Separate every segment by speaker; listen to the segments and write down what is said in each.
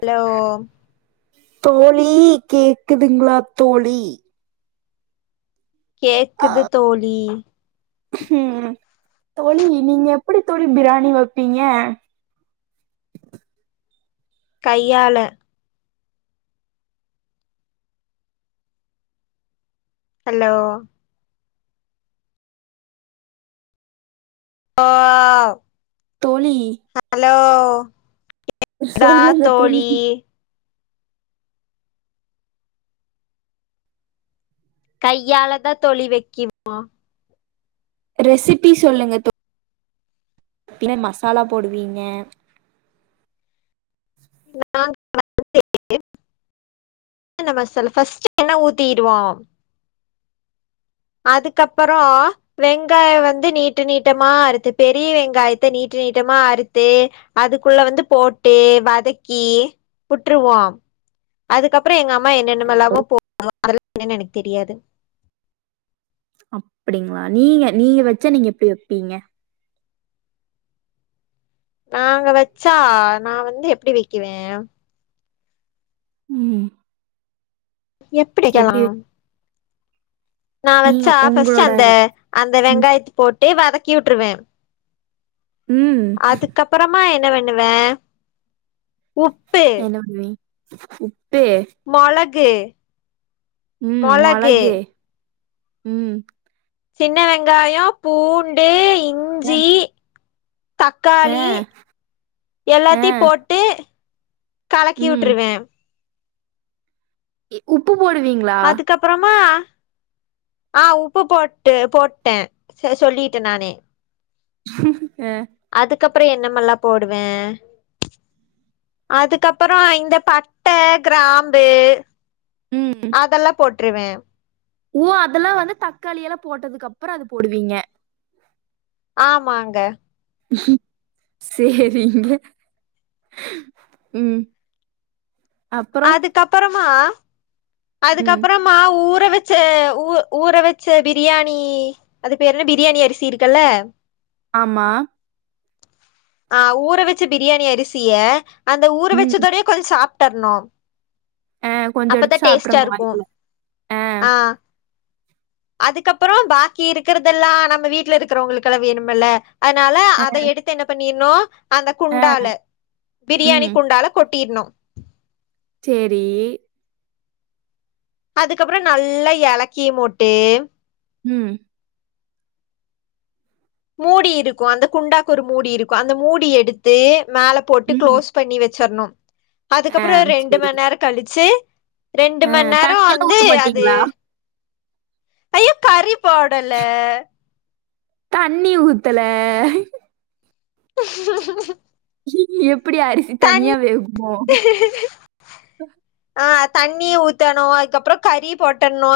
Speaker 1: Hello
Speaker 2: தோழி கேக்குதுங்களா தோழி அ
Speaker 1: கேக்குது தோழி
Speaker 2: ம் தோழி நீங்க எப்படி தோழி பிரியாணி வப்பீங்க
Speaker 1: கையால ஹலோ வாவ்
Speaker 2: தோழி
Speaker 1: ஹலோ கேக்குதா தோழி கையாலதா தோழி வெக்கிவோ
Speaker 2: ரெசிபி சொல்லுங்க தோ மசாலா போடுவீங்க
Speaker 1: நான் வந்து என்னம்மா சொல்ல ஃபர்ஸ்டு எண்ண ஊத்திருவோ அதுக்கப்பறோ வெங்காயோ வந்து நீட்ட நீட்டமா அறுத்து பெரிய வெங்காயத்த நீட்ட நீட்டமா அறுத்து அதுக்குள்ள வந்து போட்டு வதக்கி விட்ருவோ அதுக்கப்றோ எங்க அம்மா
Speaker 2: ஹலோ
Speaker 1: என்னென்னெமுஎல்லாமு போடுவாங்க அதெல்லா என்னன்னு எனக்கு தெரியாது
Speaker 2: அப்டிங்களா நீங்க நீங்க வெச்சா நீங்க எப்டி வெப்பீங்க
Speaker 1: நாங்க வெச்சா நா வந்து எப்டி வெக்குவே
Speaker 2: ம்
Speaker 1: எப்டி வைக்கலா நா
Speaker 2: நீங்க
Speaker 1: வெச்சா ஃபஸ்ட்
Speaker 2: உங்களோட
Speaker 1: அந்த அந்த
Speaker 2: ம்
Speaker 1: வெங்காயத்த போட்டு வதக்கி விட்ருவ
Speaker 2: ம்
Speaker 1: அதுக்கப் ப்றமா என்ன பண்ணுவே உப்பு
Speaker 2: உப்பு
Speaker 1: மொளகு
Speaker 2: ம் மொளகு ம்
Speaker 1: சின்ன வெங்காயோ பூண்டு இஞ்சி
Speaker 2: அ
Speaker 1: தக்காளி
Speaker 2: அ
Speaker 1: எல்லாத்தியு போட்டு கலக்கி
Speaker 2: ம்
Speaker 1: உட்ருவ
Speaker 2: உப்பு போடுவீங்க
Speaker 1: அதுக்கப் ப்றமா ஆ உப்பு போட்டு போட்ட சொல்லிட்ட நானே
Speaker 2: அ
Speaker 1: அதுக்கப்றோ என்னமெல்லா போடுவே அதுக்கப்பறோ இந்த பட்ட கிராம்பு
Speaker 2: ம் ம்
Speaker 1: அதெல்லா போட்ருவே
Speaker 2: ஓ அதெல்லா வந்து தக்காளி எல்லா போட்டதுக்கு அப்புறோ அது போடுவீங்க
Speaker 1: ஆமாங்க
Speaker 2: சேரிங்க ம் அப்றோ
Speaker 1: அப்பறமா
Speaker 2: ம்.
Speaker 1: அதுக்கப்பறமா ஊற வெச்ச ஊ ஊற வெச்ச பிரியாணி அது பேர் என்ன பிரியாணி அரிசி இருக்குல்ல
Speaker 2: ஆமா
Speaker 1: ஆ ஊற வெச்ச பிரியாணி அரிசிய அந்த ஊற
Speaker 2: ம்.
Speaker 1: வெச்சதுடைய கொஞ்ச சாப்டர்ணு
Speaker 2: ஆ கொஞ்ச எடுத்து சாப்டற்னு
Speaker 1: இருக்கு
Speaker 2: அதுவு ஆ
Speaker 1: அதுக்கப்புறோ பாக்கி இருக்கிறதெல்லா நம்ம வீட்ல இருக்குற வங்களுக்கு எல்லா வேணுமில்ல அதனால
Speaker 2: ஆ,
Speaker 1: அத எடுத் து என்ன பண்ணிருணு அந்த
Speaker 2: ஆ.
Speaker 1: குண்டால
Speaker 2: ம்.
Speaker 1: பிரியாணி
Speaker 2: ம்.
Speaker 1: குண்டால கொட்டிருணு
Speaker 2: சேரி
Speaker 1: அதுக்கப்புறோ நல்லா எலக்கி மோட்டு
Speaker 2: ம்
Speaker 1: மூடி இருக்கு அந்த குண்டாக்கு ஒரு மூடி இருக்கு அந்த மூடி எடுத்து மேல போட்டு
Speaker 2: ம்.
Speaker 1: க்ளோஸ் பண்ணி வெச்சரணு
Speaker 2: ஆ
Speaker 1: அதுக்கப்புறோ ரெண்டு
Speaker 2: சரி.
Speaker 1: மணி நேர கழிச்சு ரெண்டு
Speaker 2: ஆ
Speaker 1: மணி நேர
Speaker 2: தண்ணியெல்லாம்
Speaker 1: வந்து
Speaker 2: ஊத்த
Speaker 1: அது
Speaker 2: மாட்டீங்களா?
Speaker 1: ஐயோ கறி போடல
Speaker 2: தண்ணி ஊத்தல எப்புடி அரிசி தனியா வேகுமோ
Speaker 1: ஆ தண்ணி ஊத்தணு அதுக்கப்புறோ கறி போட்டணு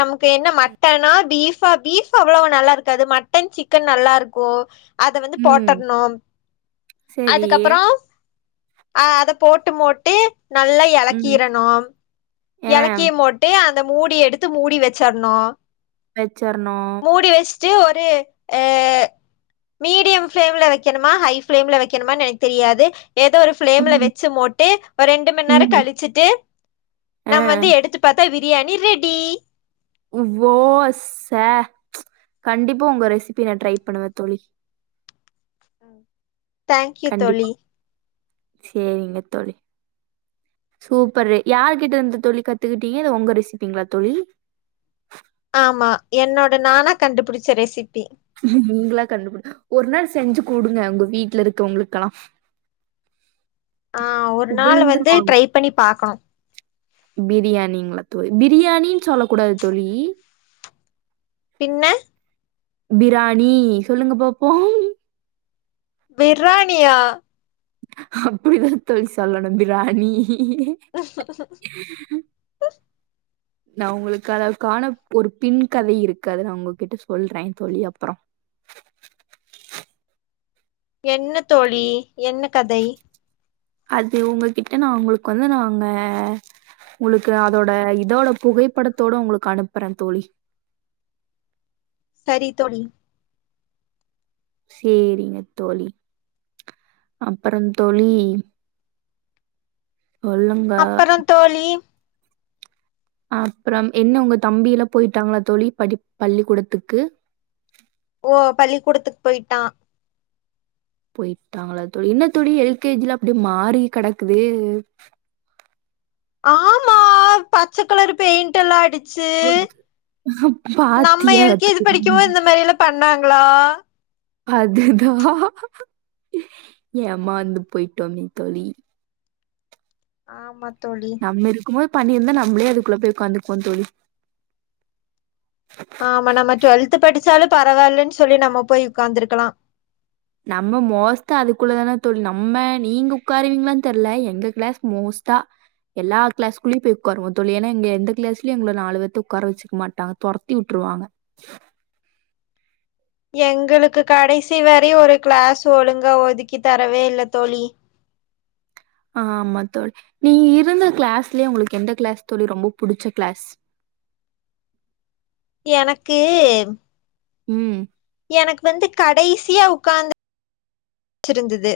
Speaker 1: நமக்கு என்ன ம ட்டனா பீஃபா பீஃப் அவ்ளவு நல்லா இருக்காது மட்டன் சிக்கன் நல்லா இருக்கு அத வந்து
Speaker 2: ம்.
Speaker 1: போட்டட்ணு
Speaker 2: சரி.
Speaker 1: அதுக்கப்புறோ அஹ் அத போட்டு மோட்டு நல்லா
Speaker 2: ம்.
Speaker 1: எலக்கிறணு
Speaker 2: ஆ
Speaker 1: எலக்கி மோட்டு அந்த மூடி எடுத்து மூடி வெச்சட்ணு
Speaker 2: வெச்சர்ணு
Speaker 1: மூடி வெச்ட்டு ஒரு ஆ மீடியம் ஃபிளேம்ல வைக்கணுமா ஹைய் ஃபிளேம்ல வைக்கணுமானு எனக்கு தெரியாது ஏதோ ஒரு ஃப்ளேம்ல்
Speaker 2: ம்,
Speaker 1: வெச்சு மோட்டு ஒரு ரெண்டு மணி நேர
Speaker 2: ம்.
Speaker 1: கழிச்சிட்டு நம்ம
Speaker 2: ஆ.
Speaker 1: வந்து எடுத்து பாத்தா பிரியாணி ரெடி
Speaker 2: வோ சே கண்டிப்பா உங்க ரெசிபி நா ட்ரை பண்ணுவே தோழி
Speaker 1: தேங்க்யூ தோழி
Speaker 2: சேரிங்க தோழி சூப்பரு யாரு கிட்ட இருந்து தோழி கத்துக்கிட்டீங்க இத ஒங்க ரெசிபிங்களா தோழி
Speaker 1: ஆமா என்னோட நானா கண்டுபிடிச்ச ரெசிபி
Speaker 2: நீங்களா கண்டுபிடி ஒரு நாள் செஞ்சு குடுங்க உங்க வீட்ல இருக்கவங்களுக்கெல்லா
Speaker 1: ஆ ஒரு நாள் வந்து
Speaker 2: புகழ்ந்துருவாங்க
Speaker 1: ட்ரை பண்ணி பாக்கணு
Speaker 2: பிரியாணிங்ளா தோழி பிரியாணின்னு சொல்ல கூடாது தோழி
Speaker 1: பின்ன
Speaker 2: பிராணி சொல்லுங்க பாப்போ
Speaker 1: பிர்ராணியா
Speaker 2: அப்டிதான தோழி சொல்லணு பிராணி
Speaker 1: [unintelligible]
Speaker 2: நா உங்களுக்கு அதற்கான ஒரு பின் கதை இருக்கு அது நா உங்ககிட்ட சொல்றே தோழி அப்புறோ
Speaker 1: என்ன தோழி என்ன கதை
Speaker 2: அது உங்கள்கிட்ட நா உங்களுக்கு வந்து நாங்க உங்களுக்கு அதோட இதோட புகைப்படத்தோட உங்களுக்கு அனுப்புற தோழி.
Speaker 1: சரி தோழி
Speaker 2: சேரிங்க தோழி அப்பறோ தோழி. கொல்லுங்க
Speaker 1: அப்பறோ தோழி
Speaker 2: அப்றம் என்ன ஒங்க தம்பி எல்லா போயிட்டாங்களா தோழி படிப் பள்ளிக்கூடத்துக்கு
Speaker 1: ஓ பள்ளிக்கூடத்துக்கு போய்ட்டா
Speaker 2: போயிட்டாங்களா தோழ என்ன தோழி எல்கேஜிலா அப்டியே மாறி கெடக்குது.
Speaker 1: ஆம்மா பச்சக் கலரு பெய்ண் டல்லா அடிச்சு நம்ம
Speaker 2: பாத்தியா
Speaker 1: எல்கேஜி
Speaker 2: தோழி?
Speaker 1: படிக்கும்போது இந்த மாரி எல்லாம் பண்ணாங்ளா
Speaker 2: அதேதா ஏமாந்து போயிட்டோமே தோழி.
Speaker 1: ஆமாத்தோழி
Speaker 2: நம்ம இருக்கும் போது பண்ணிருந்தா நம்மளே அதுக்குள்ள போய் உக்காந்து இருப்போ தோழி.
Speaker 1: ஆமா நம்ம டுவல்த் படிச்சாலு பரவாயில்லன் சொல்லி நம்ம போய் உக்காந்துருக்கலா
Speaker 2: நம்ம மோஸ்தா அதுக்குள்ளதானே தோழி நம்ம நீங்க உக்காருவீங்களானு தெர்ல எங்க கிளாஸ் மோஸ்தா. எல்லா கிளாஸ்குள்ளயு போய் உக்காருவோ தோழி ஏனா இங்க எந்த கிளாஸ்லயு எங்கள நாலு பேத்த உக்கார வச்சுக்க மாட்டாங்க தொரத்தி வுட்டுருவாங்க
Speaker 1: எங்களுக்கு கடைசி வரயு ஒரு கிளாஸ் ஒழுங்கா ஒதுக்கி தரவே இல்ல தோழி.
Speaker 2: ஆமா தோழி நீ இருந்த க்ளாஸ்லயே உங்களுக்கு எந்த கிளாஸ் தோழி ரொம்ப புடிச்ச கிளாஸ்.
Speaker 1: எனக்கு
Speaker 2: ம்
Speaker 1: எனக்கு வந்து கடைசியாக உக்காந்து [inaudible] ச்சிருந்தது.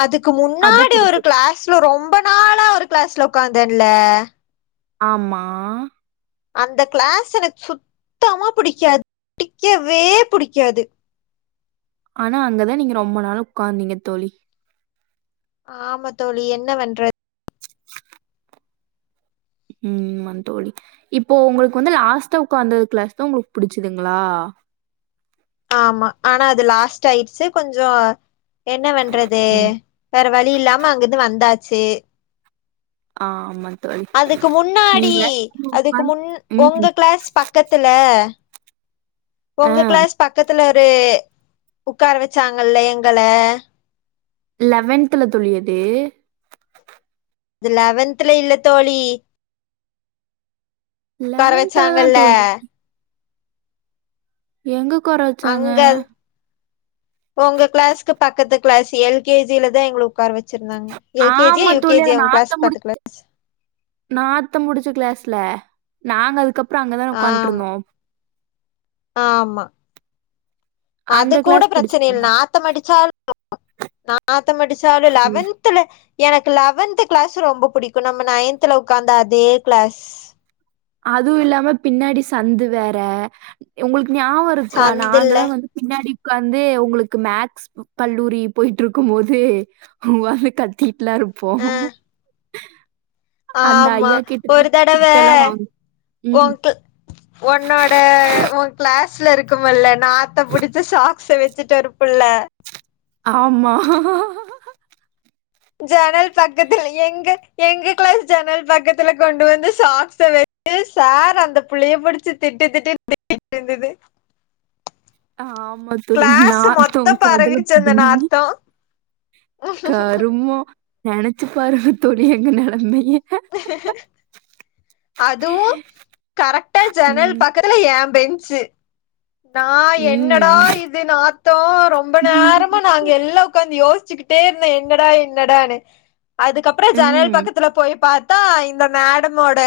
Speaker 1: அதுக்கு
Speaker 2: அதான்
Speaker 1: முன்னாடி ஒரு
Speaker 2: புடிச்சது.
Speaker 1: கிளாஸ்ல ரொம்ப நாளா ஒரு கிளாஸ்ல உக்காந்தேன்ல.
Speaker 2: ஆம்மா
Speaker 1: அந்த க்ளாஸ் எனக்கு சுத்தமா புடிக்காது புடிக்கவே புடிக்காது.
Speaker 2: ஆனா அங்கதா நீங்க ரொம்ப நாளா உக்காந்தீங்க தோழி.
Speaker 1: ஆமா தோழி என்ன வண்றத்
Speaker 2: ம் வந் தோழி இப்போ உங்களுக்கு வந்து லாஸ்ட்டா உக்காந்தது கிளாஸ் தா உங்களுக்கு புடிச்சிதுங்ளா.
Speaker 1: ஆமா ஆனா அது லாஸ்ட்டா ஆயிருச்சு கொஞ்சோ என்ன வண்றது.
Speaker 2: ம்.
Speaker 1: வேற வழி இல்லாம அங்கிந்து வந்தாச்சு.
Speaker 2: ஆமன்
Speaker 1: அதுக்கு முன்னாடி அதுக்கு
Speaker 2: உட்காந்து
Speaker 1: முன் உங்க
Speaker 2: ம்.
Speaker 1: கிளாஸ். பக்கத்துல உங்க
Speaker 2: ஆ.
Speaker 1: கிளாஸ் பக்கத்துல இர் ந்து உக்கார வச்சாங்கல எங்கள
Speaker 2: லெவன்த்துல தோழி அது
Speaker 1: அது லெவன்த்துல இல்ல தோழி. உக்கார
Speaker 2: லெவன்த்ல தான்
Speaker 1: வெச்சாங்கல்ல
Speaker 2: தோழி எங்க உக்கார வச்சாங்க
Speaker 1: ஒங்க கிளாஸ்க்கு பக்கத்து கிளாஸு எல் கே ஜி லத எங்ள உக்கார வச் சிருந்தாங்க எல் கே ஜி யா
Speaker 2: ஆமா
Speaker 1: யூ கே ஜி யா உங்க கிளாஸ்கு பக்கத்ல
Speaker 2: நாத்தம் புடுச்ச கிளாஸ்ல நாங்க அதுக்கப்றொ அங்கதான
Speaker 1: ஆமா
Speaker 2: உக்காந்ட்ருந்தோ
Speaker 1: ஆமா அது
Speaker 2: அந்த
Speaker 1: கூட
Speaker 2: கிளாஸ்
Speaker 1: ப்ரச்சன இல்ல
Speaker 2: பிடிச்சிருந்தா
Speaker 1: நாத்தமடுச்சாலு நாத்தமடுச்சாலு லெவன் த்ல எனக்கு லவென்த் கிளாஸ் ரொம்ப புடிக்கு நம்ம நயன்த்ல உக்காந்த அதே கிளாஸ்
Speaker 2: அதுவு இல்லாம பின்னாடி சந்து வேற உங்களுக்கு நியாவொ இருக்கா
Speaker 1: சந்தில்ல
Speaker 2: நாங்களா வந்து பின்னாடி உக்காந்து உங்களுக்கு மேக்ஸ் கல்லூரி போய்ட்டு இருக்கும் போது அவுங்க வந்து கத் திட்லா இருப்போ
Speaker 1: ஆ ஆமா ஒரு தடவ
Speaker 2: வாங்க ம்
Speaker 1: ஒங் கிள் ஒன்னோட ஓ கிளாஸ் ஸ்ல இருக்குமல்ல நாத்தம் புடுச்ச சாக்ஸ வெச்சுட்டு ஒரு புள்ள
Speaker 2: ஆமா
Speaker 1: ஜனல் பக்கத்துல எங்க எங்க கிளாஸ் ஜன்னல் பக்கத்துல கொண்டு வந்து சாக்ஸ வ [inaudible] சார் அந்த புள்ளய புடுச்சு திட்டு திட்டுனு திட்டிட்டு இர்ந்தது
Speaker 2: ஆமா தோழி
Speaker 1: கிளாஸ்
Speaker 2: நாத்தொ
Speaker 1: மொத்த
Speaker 2: கொடல
Speaker 1: பரவிருச்சு அந்த
Speaker 2: புடுங்கி
Speaker 1: நாத்தோ
Speaker 2: கருமொ நெனச்சு பாருங்க தோழி எங்க நெலமைய
Speaker 1: அதுவு கரெக்டா ஜன்னல்
Speaker 2: ம்.
Speaker 1: பக்கத் ல எ பெஞ்சு நா என்னடா
Speaker 2: ம்.
Speaker 1: இது இது நாத்தொ ரொம்ப
Speaker 2: ம்.
Speaker 1: நேரமா நாங்க எல்லா உக்காந்து யோச்சுகிட்டே இருந்தே என்னடா என்னடானு அதுக்கப்றொ ஜன்னல் பக்கத்துல போய் பாத்தா இந்த மேடமோட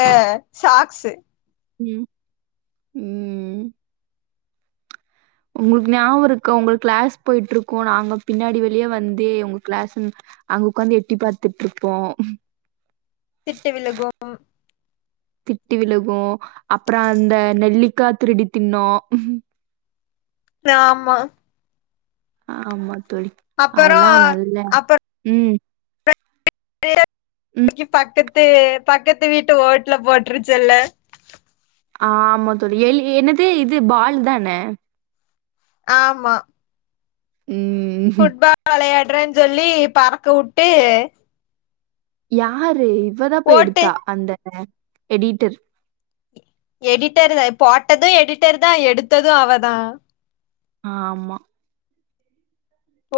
Speaker 1: சாக்ஸு
Speaker 2: ம் ம் உங்ளுக்கு ஞாபொ இருக்க ஒங்களுக் கிளாஸ் போயிட்டு இருக்கு நாங்க பின்னாடி வெளியே வந்து உங்க கிளாஸ்னு அங்க உக்காந்து எட்டி பாத்துட் இருப்போ
Speaker 1: திட்டு விழுகும்
Speaker 2: திட்டு விழுகு அப்றொ அந்த நெல்லிக்கா திருடி திண்ணோ
Speaker 1: ஆமா
Speaker 2: ஆமா தோழி
Speaker 1: அப்பறோ
Speaker 2: அதல்லா நல்ல
Speaker 1: அப்பறோ
Speaker 2: ம் ம்.
Speaker 1: [inaudible] பக்கத்து பக்கத்து வீட்டு ஓட்ல போட்ருச்சல்ல
Speaker 2: ஆமா தோழி எல் என்னது இது பால் தான
Speaker 1: ஆமா
Speaker 2: ம்
Speaker 1: ஃபுட்பால் வெளயாடுறேன் சொல்லி பறக்க வுட்டு
Speaker 2: யாரு இவதா போய்
Speaker 1: ஓட்டு
Speaker 2: எடுத்தா அந்த எடிட்டர்
Speaker 1: எடிட்டர் த போட்டது எடிட்டர் தா எடுத்தது அவதா
Speaker 2: ஆமா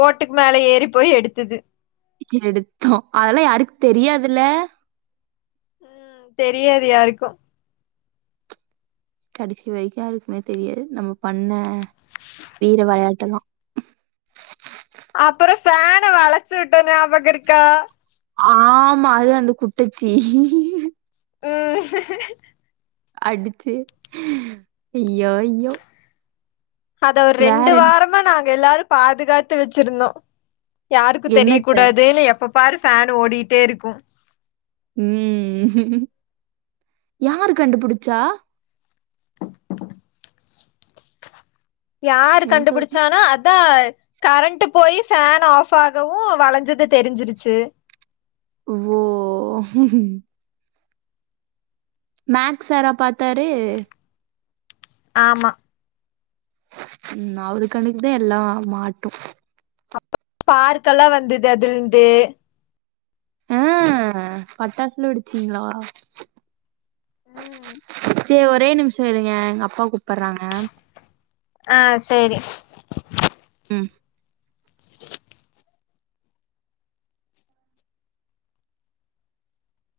Speaker 1: ஓட்டுக்கு மேல ஏறி போய் எடுத்தது
Speaker 2: எடுத்தோ அதலா யாருக்கு தெரியாதுல
Speaker 1: ம் தெரியாது யாருக்கு
Speaker 2: கடசி வரிக்கு யாருக்குமே தெரியாது நம்ம பண்ண வீர வெளயாட்டல்லா
Speaker 1: அப்பறொ ஃபேன வளச்சுவுட்டொ ஞாபக இருக்கா
Speaker 2: ஆமா அது அந்த குட்டச்சி
Speaker 1: ம்
Speaker 2: அடிச்சு ஐயோ ஐயோ
Speaker 1: அத ஒரு
Speaker 2: வேற
Speaker 1: ரெண்டு
Speaker 2: என்ன
Speaker 1: வாரமா நாங்க எல்லாரு பாதுகாத்து வச்ருந்தோ யாருக்கு தெரிய
Speaker 2: என்னத்த?
Speaker 1: கூடாதுன்னு எப்ப பாரு ஃபேன் ஓடிட்டேருக்கு
Speaker 2: ம் யாரு கண்டுபுடிச்சா
Speaker 1: யாரு
Speaker 2: என் தோழி.
Speaker 1: கண்டுபிடிச்சானா அதா கரண்ட் போய் ஃபேன் ஆஃப் ஆகவு வளஞ்சது தெரிஞ்சிருச்சு
Speaker 2: ஓ மேக்ஸ் சார் ஆ பாத்தாரு
Speaker 1: ஆமா
Speaker 2: ம் அவரு கண்ணுகு தா எல்லா மாட்டு
Speaker 1: பார்க்கெல்லா வந்தது அதுலருந்து
Speaker 2: ஆ பட்டாசெல்லா வெடிச்சீங்களா
Speaker 1: ம்
Speaker 2: சேர் ஒரே நிமிஷோ இருங்க எங்க அப்பா கூப்பட்றாங்க
Speaker 1: ஆ சேரி
Speaker 2: ம்